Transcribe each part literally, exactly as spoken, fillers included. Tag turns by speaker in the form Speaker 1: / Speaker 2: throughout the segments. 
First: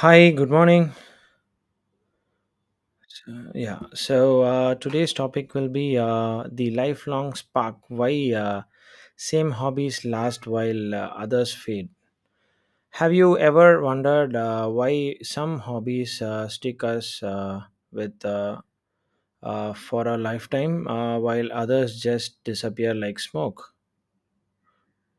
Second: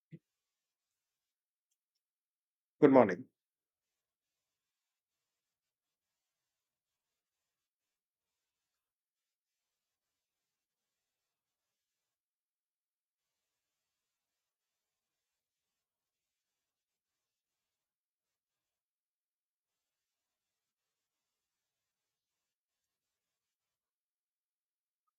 Speaker 1: Hi, good morning.
Speaker 2: Good morning.
Speaker 1: So, yeah, so uh, today's topic will be uh, the lifelong spark. Why uh, same hobbies last while uh, others fade? Have you ever wondered uh, why some hobbies uh, stick us uh, with uh, uh, for a lifetime uh, while others just disappear like smoke?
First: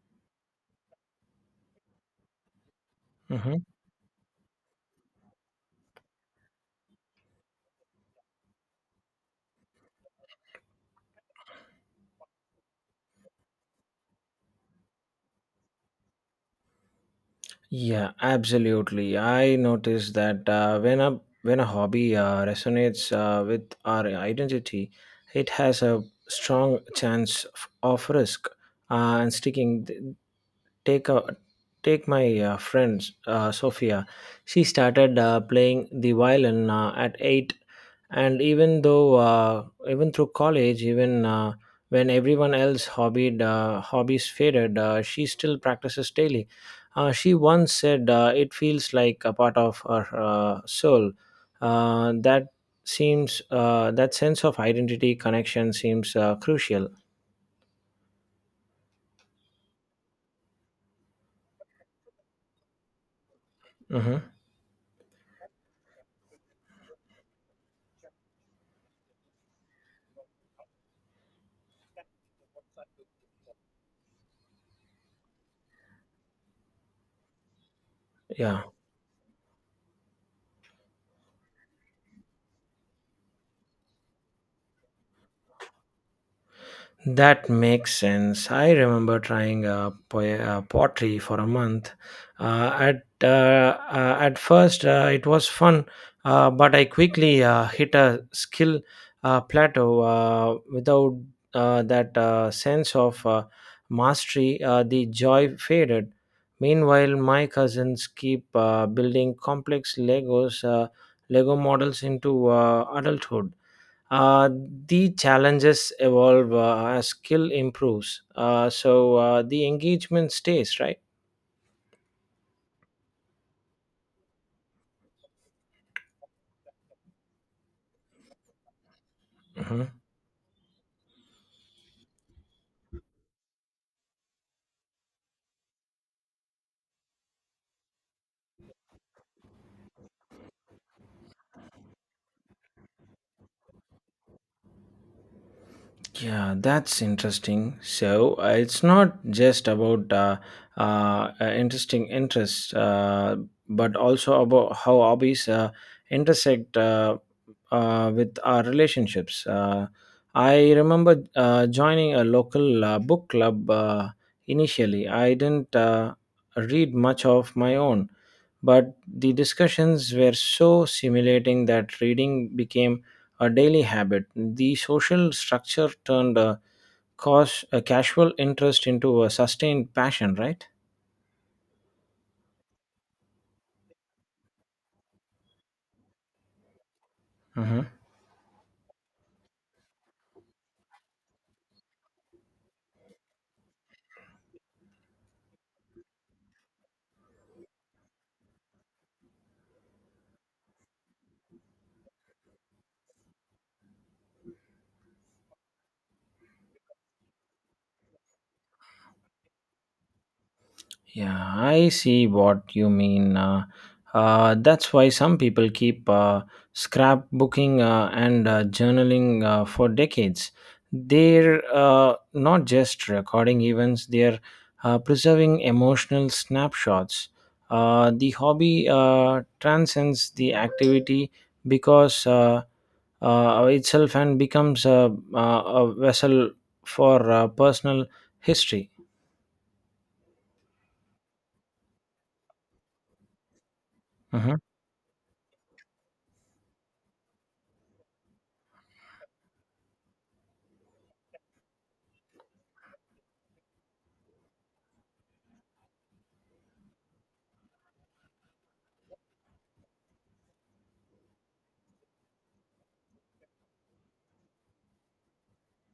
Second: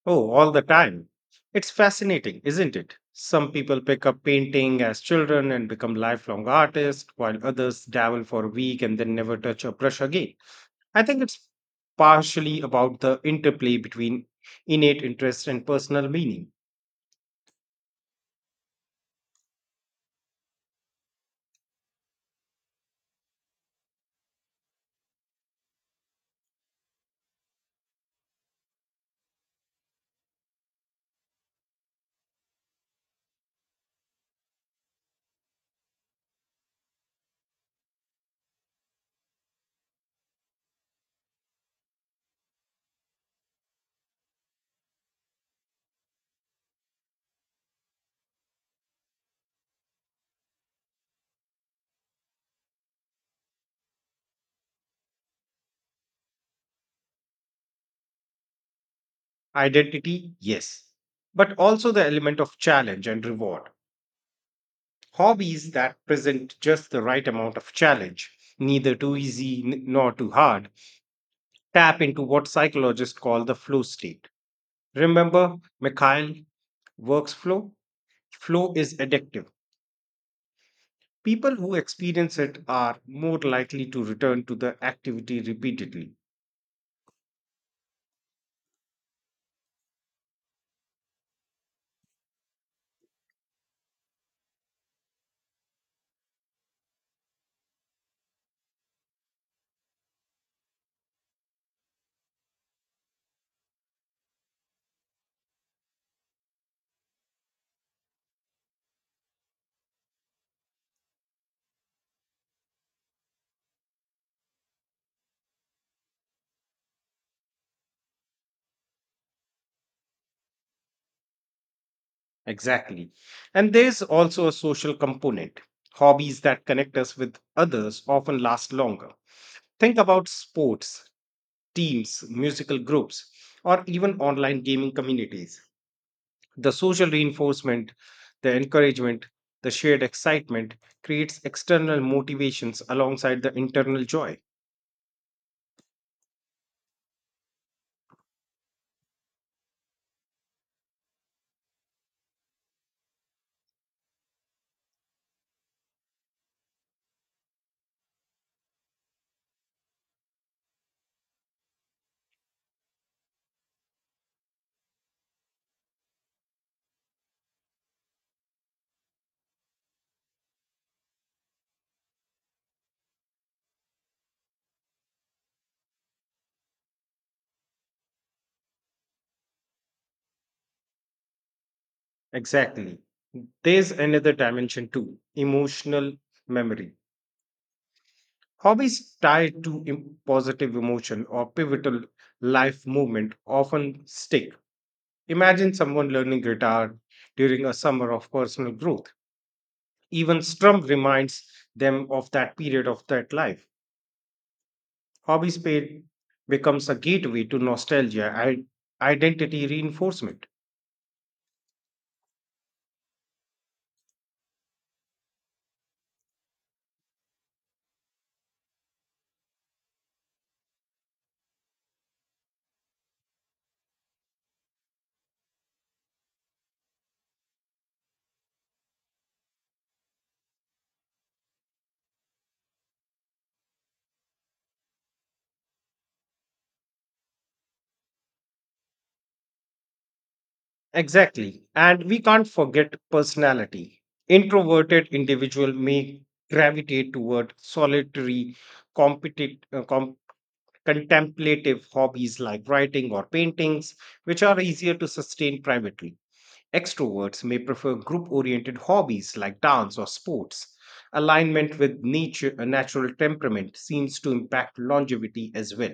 Speaker 2: Oh, all the time. It's fascinating, isn't it? Some
Speaker 1: Mhm.
Speaker 2: people pick up painting as children and become lifelong artists, while others dabble for a week and then never touch a brush again. I think it's partially about the interplay between innate interest and personal meaning.
Speaker 1: Yeah, absolutely. I noticed that uh, when a when a hobby uh, resonates uh, with our identity, it has a strong chance f- of risk uh, and sticking. Th- Take a take my uh, friend uh, Sophia. She started uh, playing the violin uh, at eight, and even though uh, even through college, even uh, when everyone else hobbied uh, hobbies faded. Uh, she still practices daily. Uh, she once said, uh, it feels like a part of her uh, soul. Uh, that seems, uh, that sense of identity connection seems uh, crucial.
Speaker 2: Identity, yes, but also the element of challenge and reward.
Speaker 1: hmm
Speaker 2: Hobbies that present just the right amount of challenge, neither too easy n- nor too hard, tap into what psychologists call the flow state. Remember Mikhail workflow?
Speaker 1: Yeah.
Speaker 2: Flow is addictive. People who experience it are more likely to return to the activity repeatedly.
Speaker 1: That makes sense. I remember trying uh, po- uh, pottery for a month. Uh, at uh, uh, at first, uh, it was fun, uh, but I quickly uh, hit a skill uh, plateau. Uh, without uh, that uh, sense of uh, mastery, uh, the joy faded. Meanwhile, my cousins keep uh, building complex Legos, uh, Lego models into uh, adulthood. Uh, the challenges evolve uh, as skill improves, uh, so uh, the engagement stays, right?
Speaker 2: Exactly. And there's also a social component. Hobbies that connect us with others often last longer.
Speaker 1: Mhm.
Speaker 2: Think about sports, teams, musical groups, or even online gaming communities. The social reinforcement, the encouragement, the shared excitement creates external motivations alongside the internal joy.
Speaker 1: Yeah, that's interesting. So uh, it's not just about uh, uh, uh, interesting interests, uh, but also about how hobbies uh, intersect uh, uh, with our relationships. Uh, I remember uh, joining a local uh, book club uh, initially. I didn't uh, read much of my own, but the discussions were so stimulating that reading became a daily habit. The social structure turned a, cause, a casual interest into a sustained passion, right?
Speaker 2: Exactly. There's another dimension too, emotional memory.
Speaker 1: Mhm.
Speaker 2: Hobbies tied to em- positive emotion or pivotal life movement often stick. Imagine someone learning guitar during a summer of personal growth. Even strum reminds them of that period of that life. Hobby space becomes a gateway to nostalgia and identity reinforcement.
Speaker 1: Yeah, I see what you mean. Uh, uh, that's why some people keep uh, scrapbooking uh, and uh, journaling uh, for decades. They're uh, not just recording events, they're uh, preserving emotional snapshots. Uh, the hobby uh, transcends the activity because uh, uh, itself and becomes a, a a vessel for uh, personal history.
Speaker 2: Exactly. And we can't forget personality.
Speaker 1: Mhm.
Speaker 2: Introverted individual may gravitate toward solitary, competit- uh, com- contemplative hobbies like writing or paintings, which are easier to sustain privately. Extroverts may prefer group oriented hobbies like dance or sports. Alignment with nature, a natural temperament, seems to impact longevity as well.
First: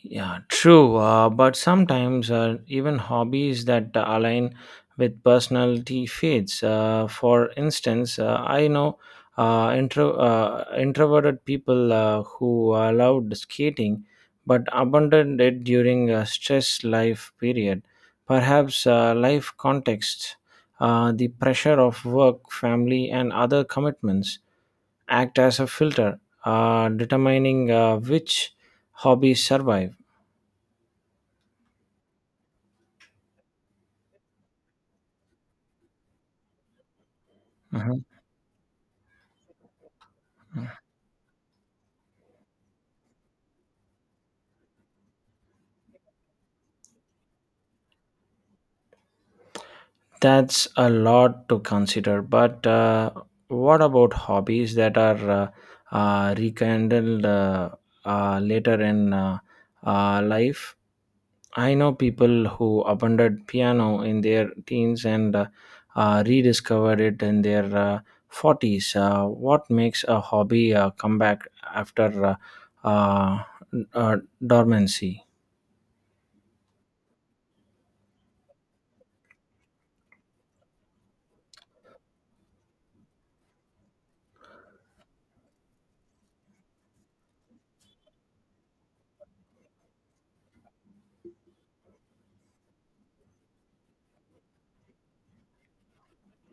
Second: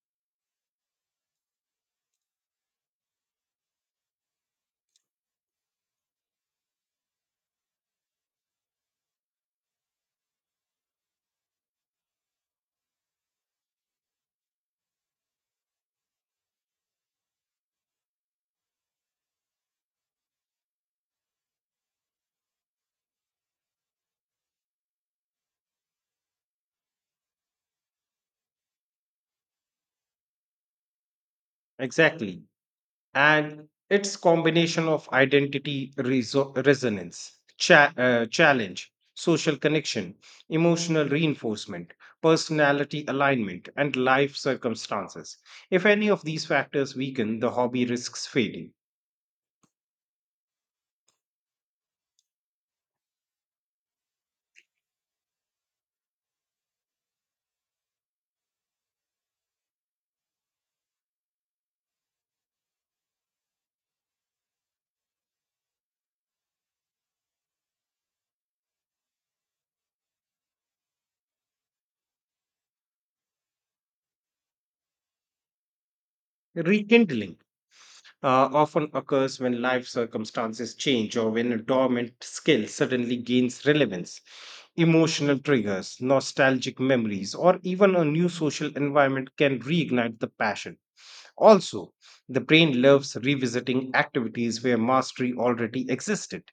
Speaker 1: Yeah, true. Uh, but sometimes uh, even hobbies that align with personality fades. Uh, for instance, uh, I know uh, intro, uh, introverted people uh, who allowed skating but abandoned it during a stress life period. Perhaps uh, life context, uh, the pressure of work, family, and other commitments act as a filter, uh, determining uh, which hobbies survive.
Speaker 2: Exactly. And it's combination of identity reso- resonance, cha-
Speaker 1: Mhm.
Speaker 2: uh, challenge, social connection, emotional reinforcement, personality alignment, and life circumstances. If any of these factors weaken, the hobby risks fading.
Speaker 1: That's a lot to consider. But uh, what about hobbies that are uh, uh, rekindled uh, uh, later in uh, uh, life? I know people who abandoned piano in their teens and uh, uh, rediscovered it in their uh, forties. Uh, what makes a hobby uh, come back after uh, uh, uh, dormancy?
Speaker 2: Rekindling uh, often occurs when life circumstances change or when a dormant skill suddenly gains relevance. Emotional triggers, nostalgic memories, or even a new social environment can reignite the passion. Also, the brain loves revisiting activities where mastery already existed.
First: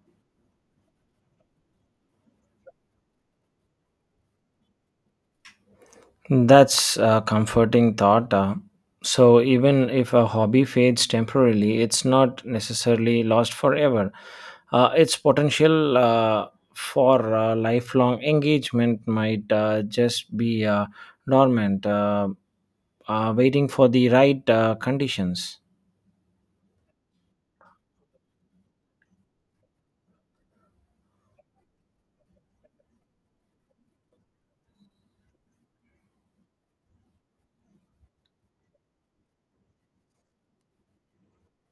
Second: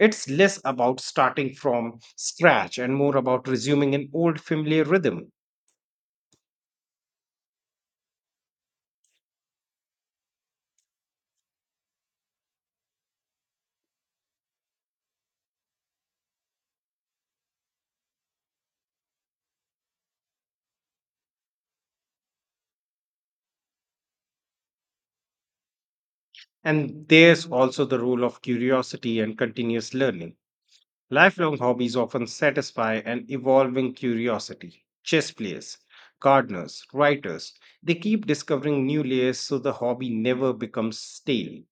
Speaker 2: It's less about starting from scratch and more about resuming an old familiar rhythm.
Speaker 1: That's a comforting thought. Uh, so, even if a hobby fades temporarily, it's not necessarily lost forever. Uh, its potential uh, for uh, lifelong engagement might uh, just be uh, dormant, uh, uh, waiting for the right uh, conditions.
Speaker 2: And there's also the role of curiosity and continuous learning. Lifelong hobbies often satisfy an evolving curiosity. Chess players, gardeners, writers, they keep discovering new layers, so the hobby never becomes stale.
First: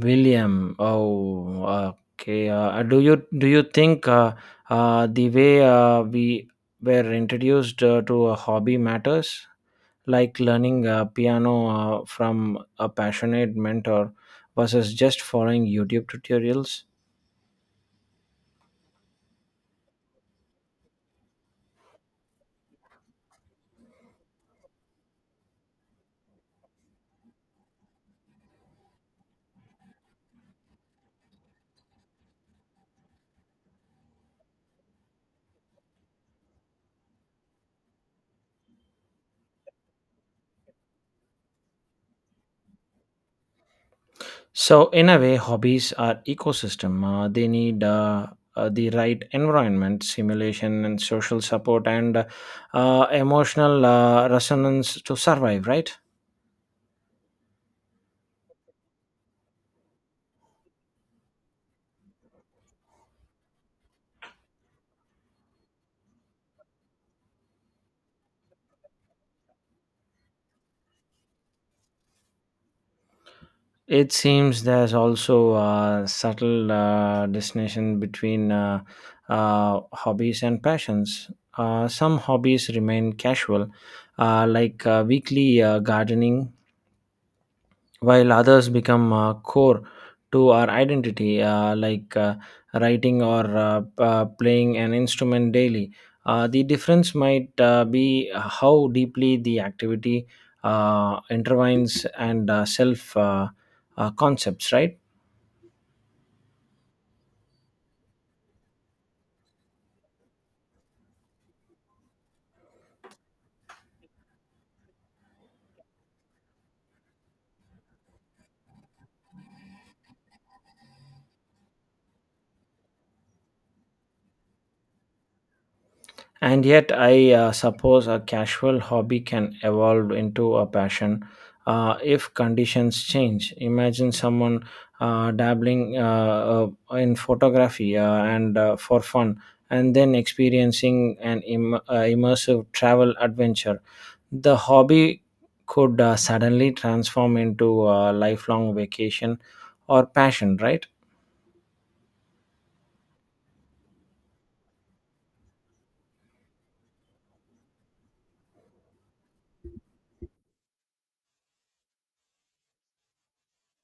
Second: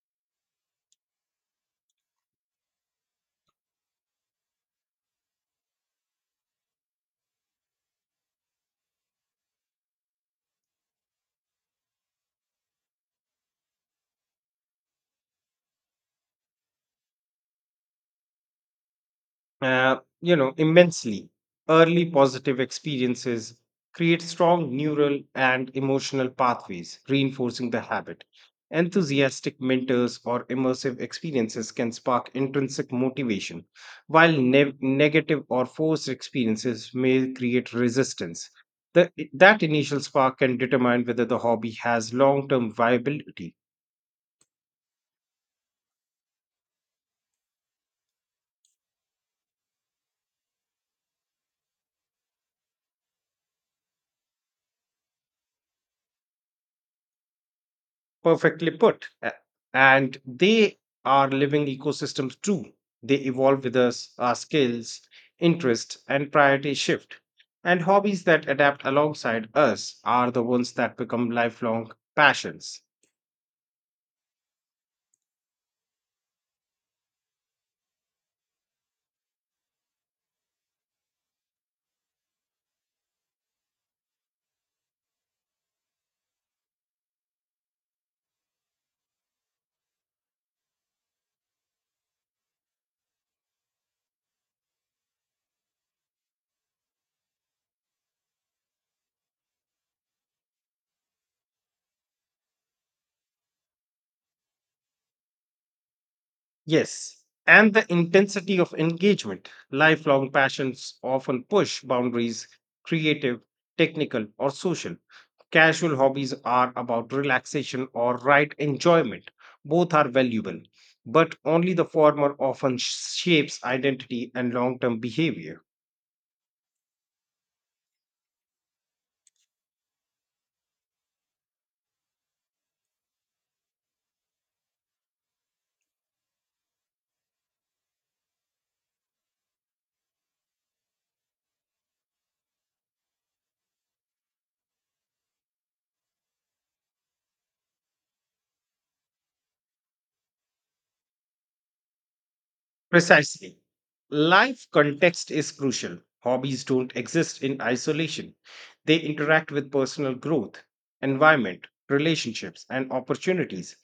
Speaker 1: William, oh, okay. Uh, uh, do you do you think uh, uh, the way uh, we were introduced uh, to a hobby matters? Like learning uh, piano uh, from a passionate mentor versus just following YouTube tutorials.
Speaker 2: uh, you know Immensely early positive experiences create strong neural and emotional pathways, reinforcing the habit. Enthusiastic mentors or immersive experiences can spark intrinsic motivation, while ne- negative or forced experiences may create resistance. The, that initial spark can determine whether the hobby has long-term viability.
Speaker 1: So, in a way, hobbies are ecosystem. Uh, they need uh, uh, the right environment, simulation, and social support, and uh, uh, emotional uh, resonance to survive. Right?
Speaker 2: Perfectly put. A- And they are living ecosystems too. They evolve with us, our skills, interests, and priorities shift. And hobbies that adapt alongside us are the ones that become lifelong passions.
Speaker 1: It seems there's also a subtle uh, distinction between uh, uh, hobbies and passions. Uh, some hobbies remain casual, uh, like uh, weekly uh, gardening, while others become uh, core to our identity, uh, like uh, writing or uh, p- uh, playing an instrument daily. Uh, the difference might uh, be how deeply the activity uh, intertwines and uh, self uh, uh, concepts, right?
Speaker 2: Yes, and the intensity of engagement. Lifelong passions often push boundaries, creative, technical, or social. Casual hobbies are about relaxation or right enjoyment. Both are valuable, but only the former often sh- shapes identity and long term behavior.
Speaker 1: And yet, I uh, suppose a casual hobby can evolve into a passion uh, if conditions change. Imagine someone uh, dabbling uh, uh, in photography uh, and uh, for fun, and then experiencing an Im- uh, immersive travel adventure. The hobby could uh, suddenly transform into a lifelong vacation or passion, right?
Speaker 2: Precisely. Life context is crucial. Hobbies don't exist in isolation, they interact with personal growth, environment, relationships, and opportunities.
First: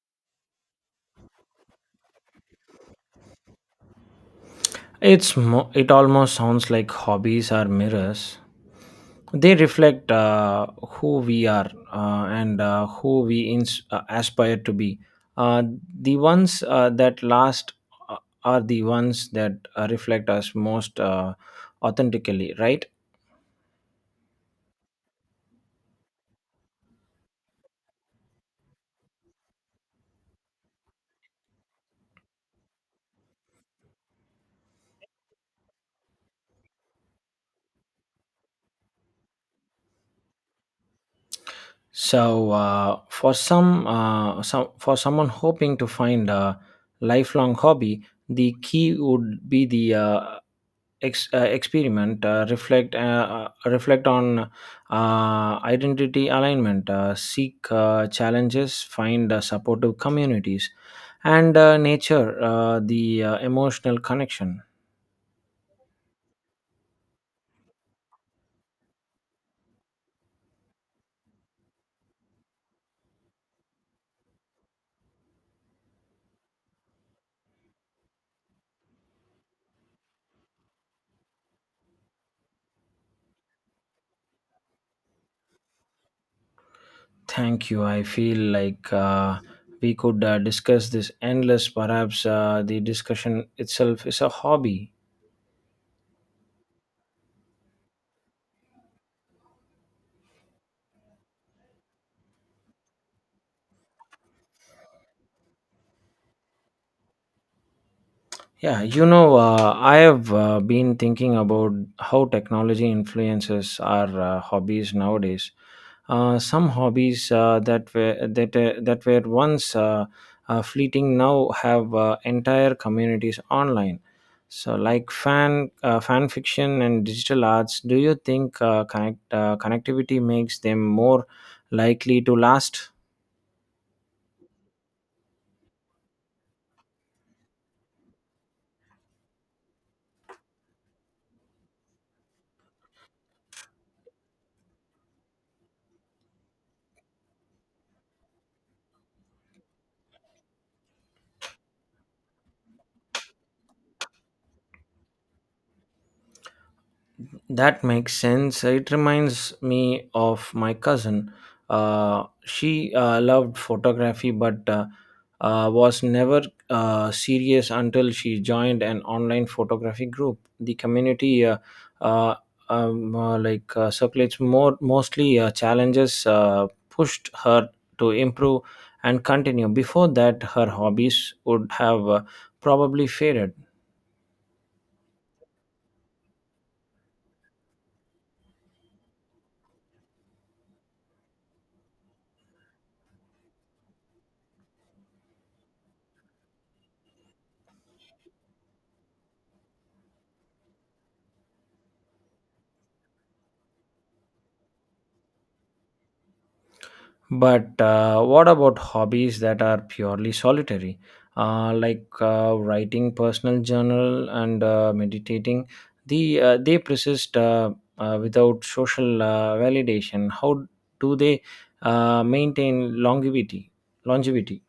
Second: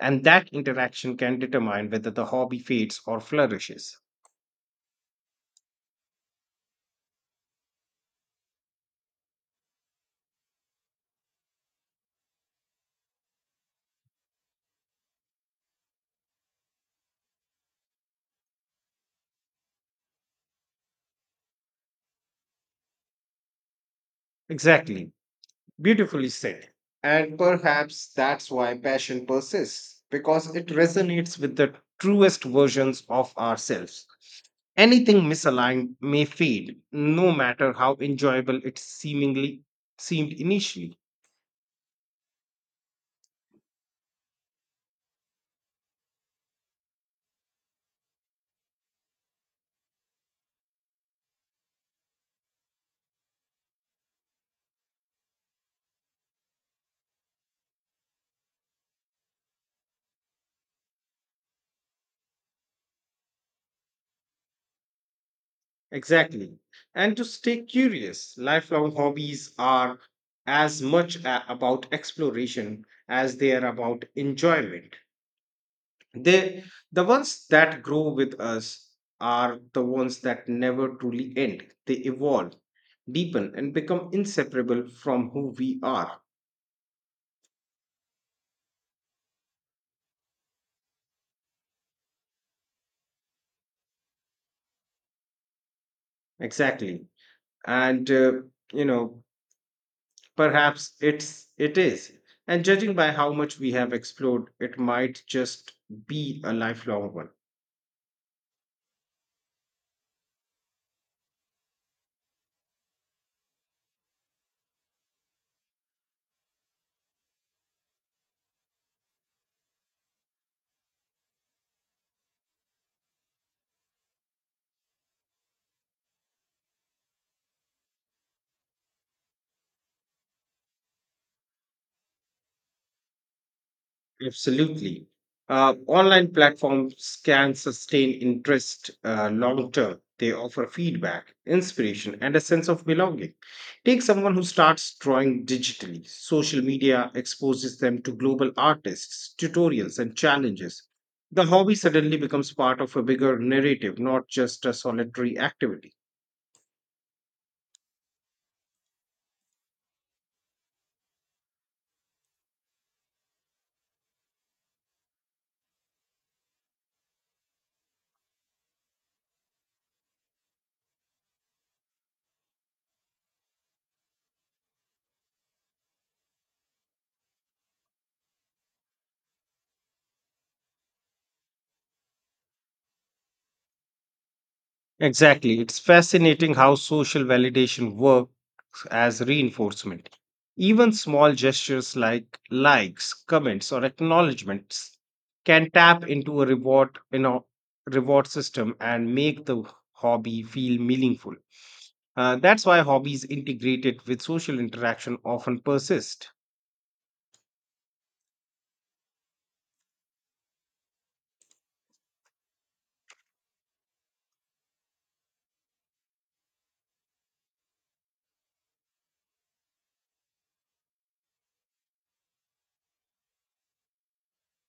Speaker 2: And that interaction can determine whether the hobby fades or flourishes.
Speaker 1: It's mo- it almost sounds like hobbies are mirrors. They reflect uh, who we are uh, and uh, who we ins- uh, aspire to be. Uh, the ones uh, that last uh, are the ones that uh, reflect us most uh, authentically, right?
Speaker 2: Exactly. Beautifully said. And perhaps that's why passion persists, because it resonates with the truest versions of ourselves. Anything misaligned may fade, no matter how enjoyable it seemingly seemed initially.
Speaker 1: So uh, for some, uh, some for someone hoping to find a lifelong hobby, the key would be the uh, ex- uh, experiment, uh, reflect uh, uh, reflect on uh, identity alignment, uh, seek uh, challenges, find uh, supportive communities, and uh, nature uh, the uh, emotional connection.
Speaker 2: Exactly. And to stay curious, lifelong hobbies are as much a- about exploration as they are about enjoyment. They, the ones that grow with us are the ones that never truly end. They evolve, deepen, and become inseparable from who we are.
Speaker 1: Thank you. I feel like uh, we could uh, discuss this endless, perhaps uh, the discussion itself is a hobby.
Speaker 2: Exactly. And, uh, you know, perhaps it's, it is. And judging by how much we have explored, it might just be a lifelong one.
Speaker 1: Yeah, you know, uh, I have uh, been thinking about how technology influences our uh, hobbies nowadays. Uh, some hobbies uh, that were that uh, that were once uh, uh, fleeting now have uh, entire communities online. So, like fan uh, fan fiction and digital arts, do you think uh, connect uh, connectivity makes them more likely to last?
Speaker 2: Absolutely. Uh, online platforms can sustain interest uh, long term. They offer feedback, inspiration, and a sense of belonging. Take someone who starts drawing digitally. Social media exposes them to global artists, tutorials, and challenges. The hobby suddenly becomes part of a bigger narrative, not just a solitary activity.
Speaker 1: That makes sense. It reminds me of my cousin. Uh, she uh, loved photography but uh, uh, was never uh, serious until she joined an online photography group. The community uh, uh, um, uh, like uh, circulates more mostly uh, challenges uh, pushed her to improve and continue. Before that, her hobbies would have uh, probably faded.
Speaker 2: Exactly. It's fascinating how social validation works as reinforcement. Even small gestures like likes, comments, or acknowledgements can tap into a reward you know, reward system and make the hobby feel meaningful. Uh, that's why hobbies integrated with social interaction often persist.
Speaker 1: But uh, what about hobbies that are purely solitary, uh, like uh, writing personal journal and uh, meditating? The uh, they persist uh, uh, without social uh, validation. How do they uh, maintain longevity? Longevity.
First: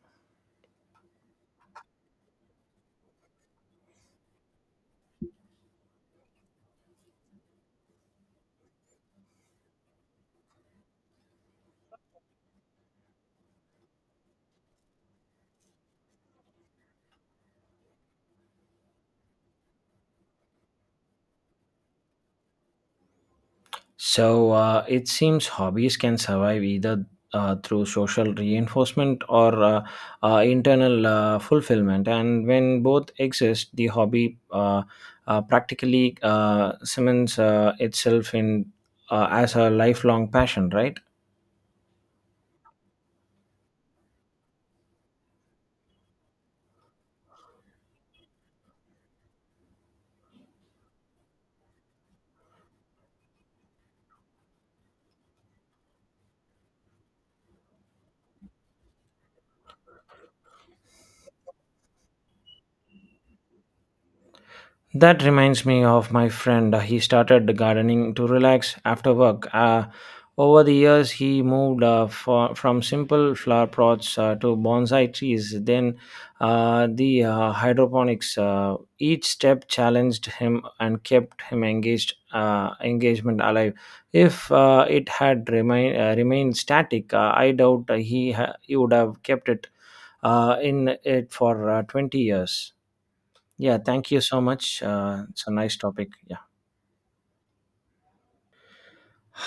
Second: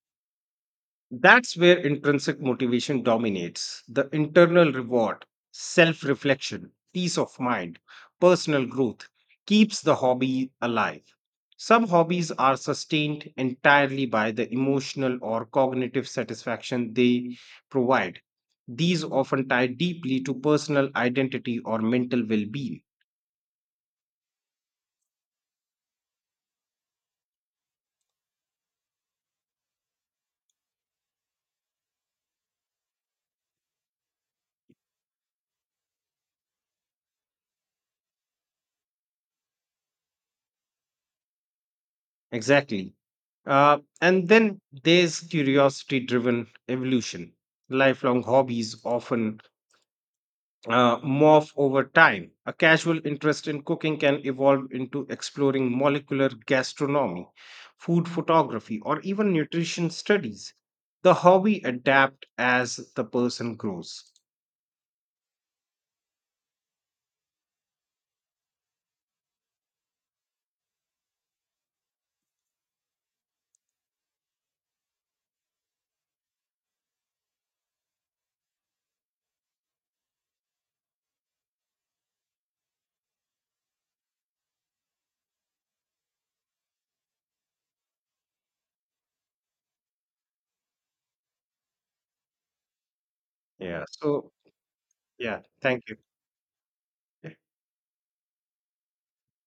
Speaker 2: That's where intrinsic motivation dominates the internal reward, self reflection, peace of mind, personal growth keeps the hobby alive. Some hobbies are sustained entirely by the emotional or cognitive satisfaction they provide. These often tie deeply to personal identity or mental well being.
Speaker 1: So uh, it seems hobbies can survive either uh, through social reinforcement or uh, uh, internal uh, fulfillment. And when both exist, the hobby uh, uh, practically uh, cements uh, itself in uh, as a lifelong passion, right?
Speaker 2: Exactly. Uh, and then there's curiosity driven evolution. Lifelong hobbies often uh, morph over time. A casual interest in cooking can evolve into exploring molecular gastronomy, food photography, or even nutrition studies. The hobby adapt as the person grows.
Speaker 1: That reminds me of my friend. He started gardening to relax after work. Uh, over the years, he moved uh, for, from simple flower pots uh, to bonsai trees, then uh, the uh, hydroponics. Uh, each step challenged him and kept him engaged, uh, engagement alive. If uh, it had remain, uh, remained static, uh, I doubt he, ha- he would have kept it uh, in it for uh, twenty years. Yeah,
Speaker 2: Yeah.
Speaker 1: thank you
Speaker 2: So,
Speaker 1: so much. Uh,
Speaker 2: yeah,
Speaker 1: it's a nice
Speaker 2: thank you.
Speaker 1: topic. Yeah.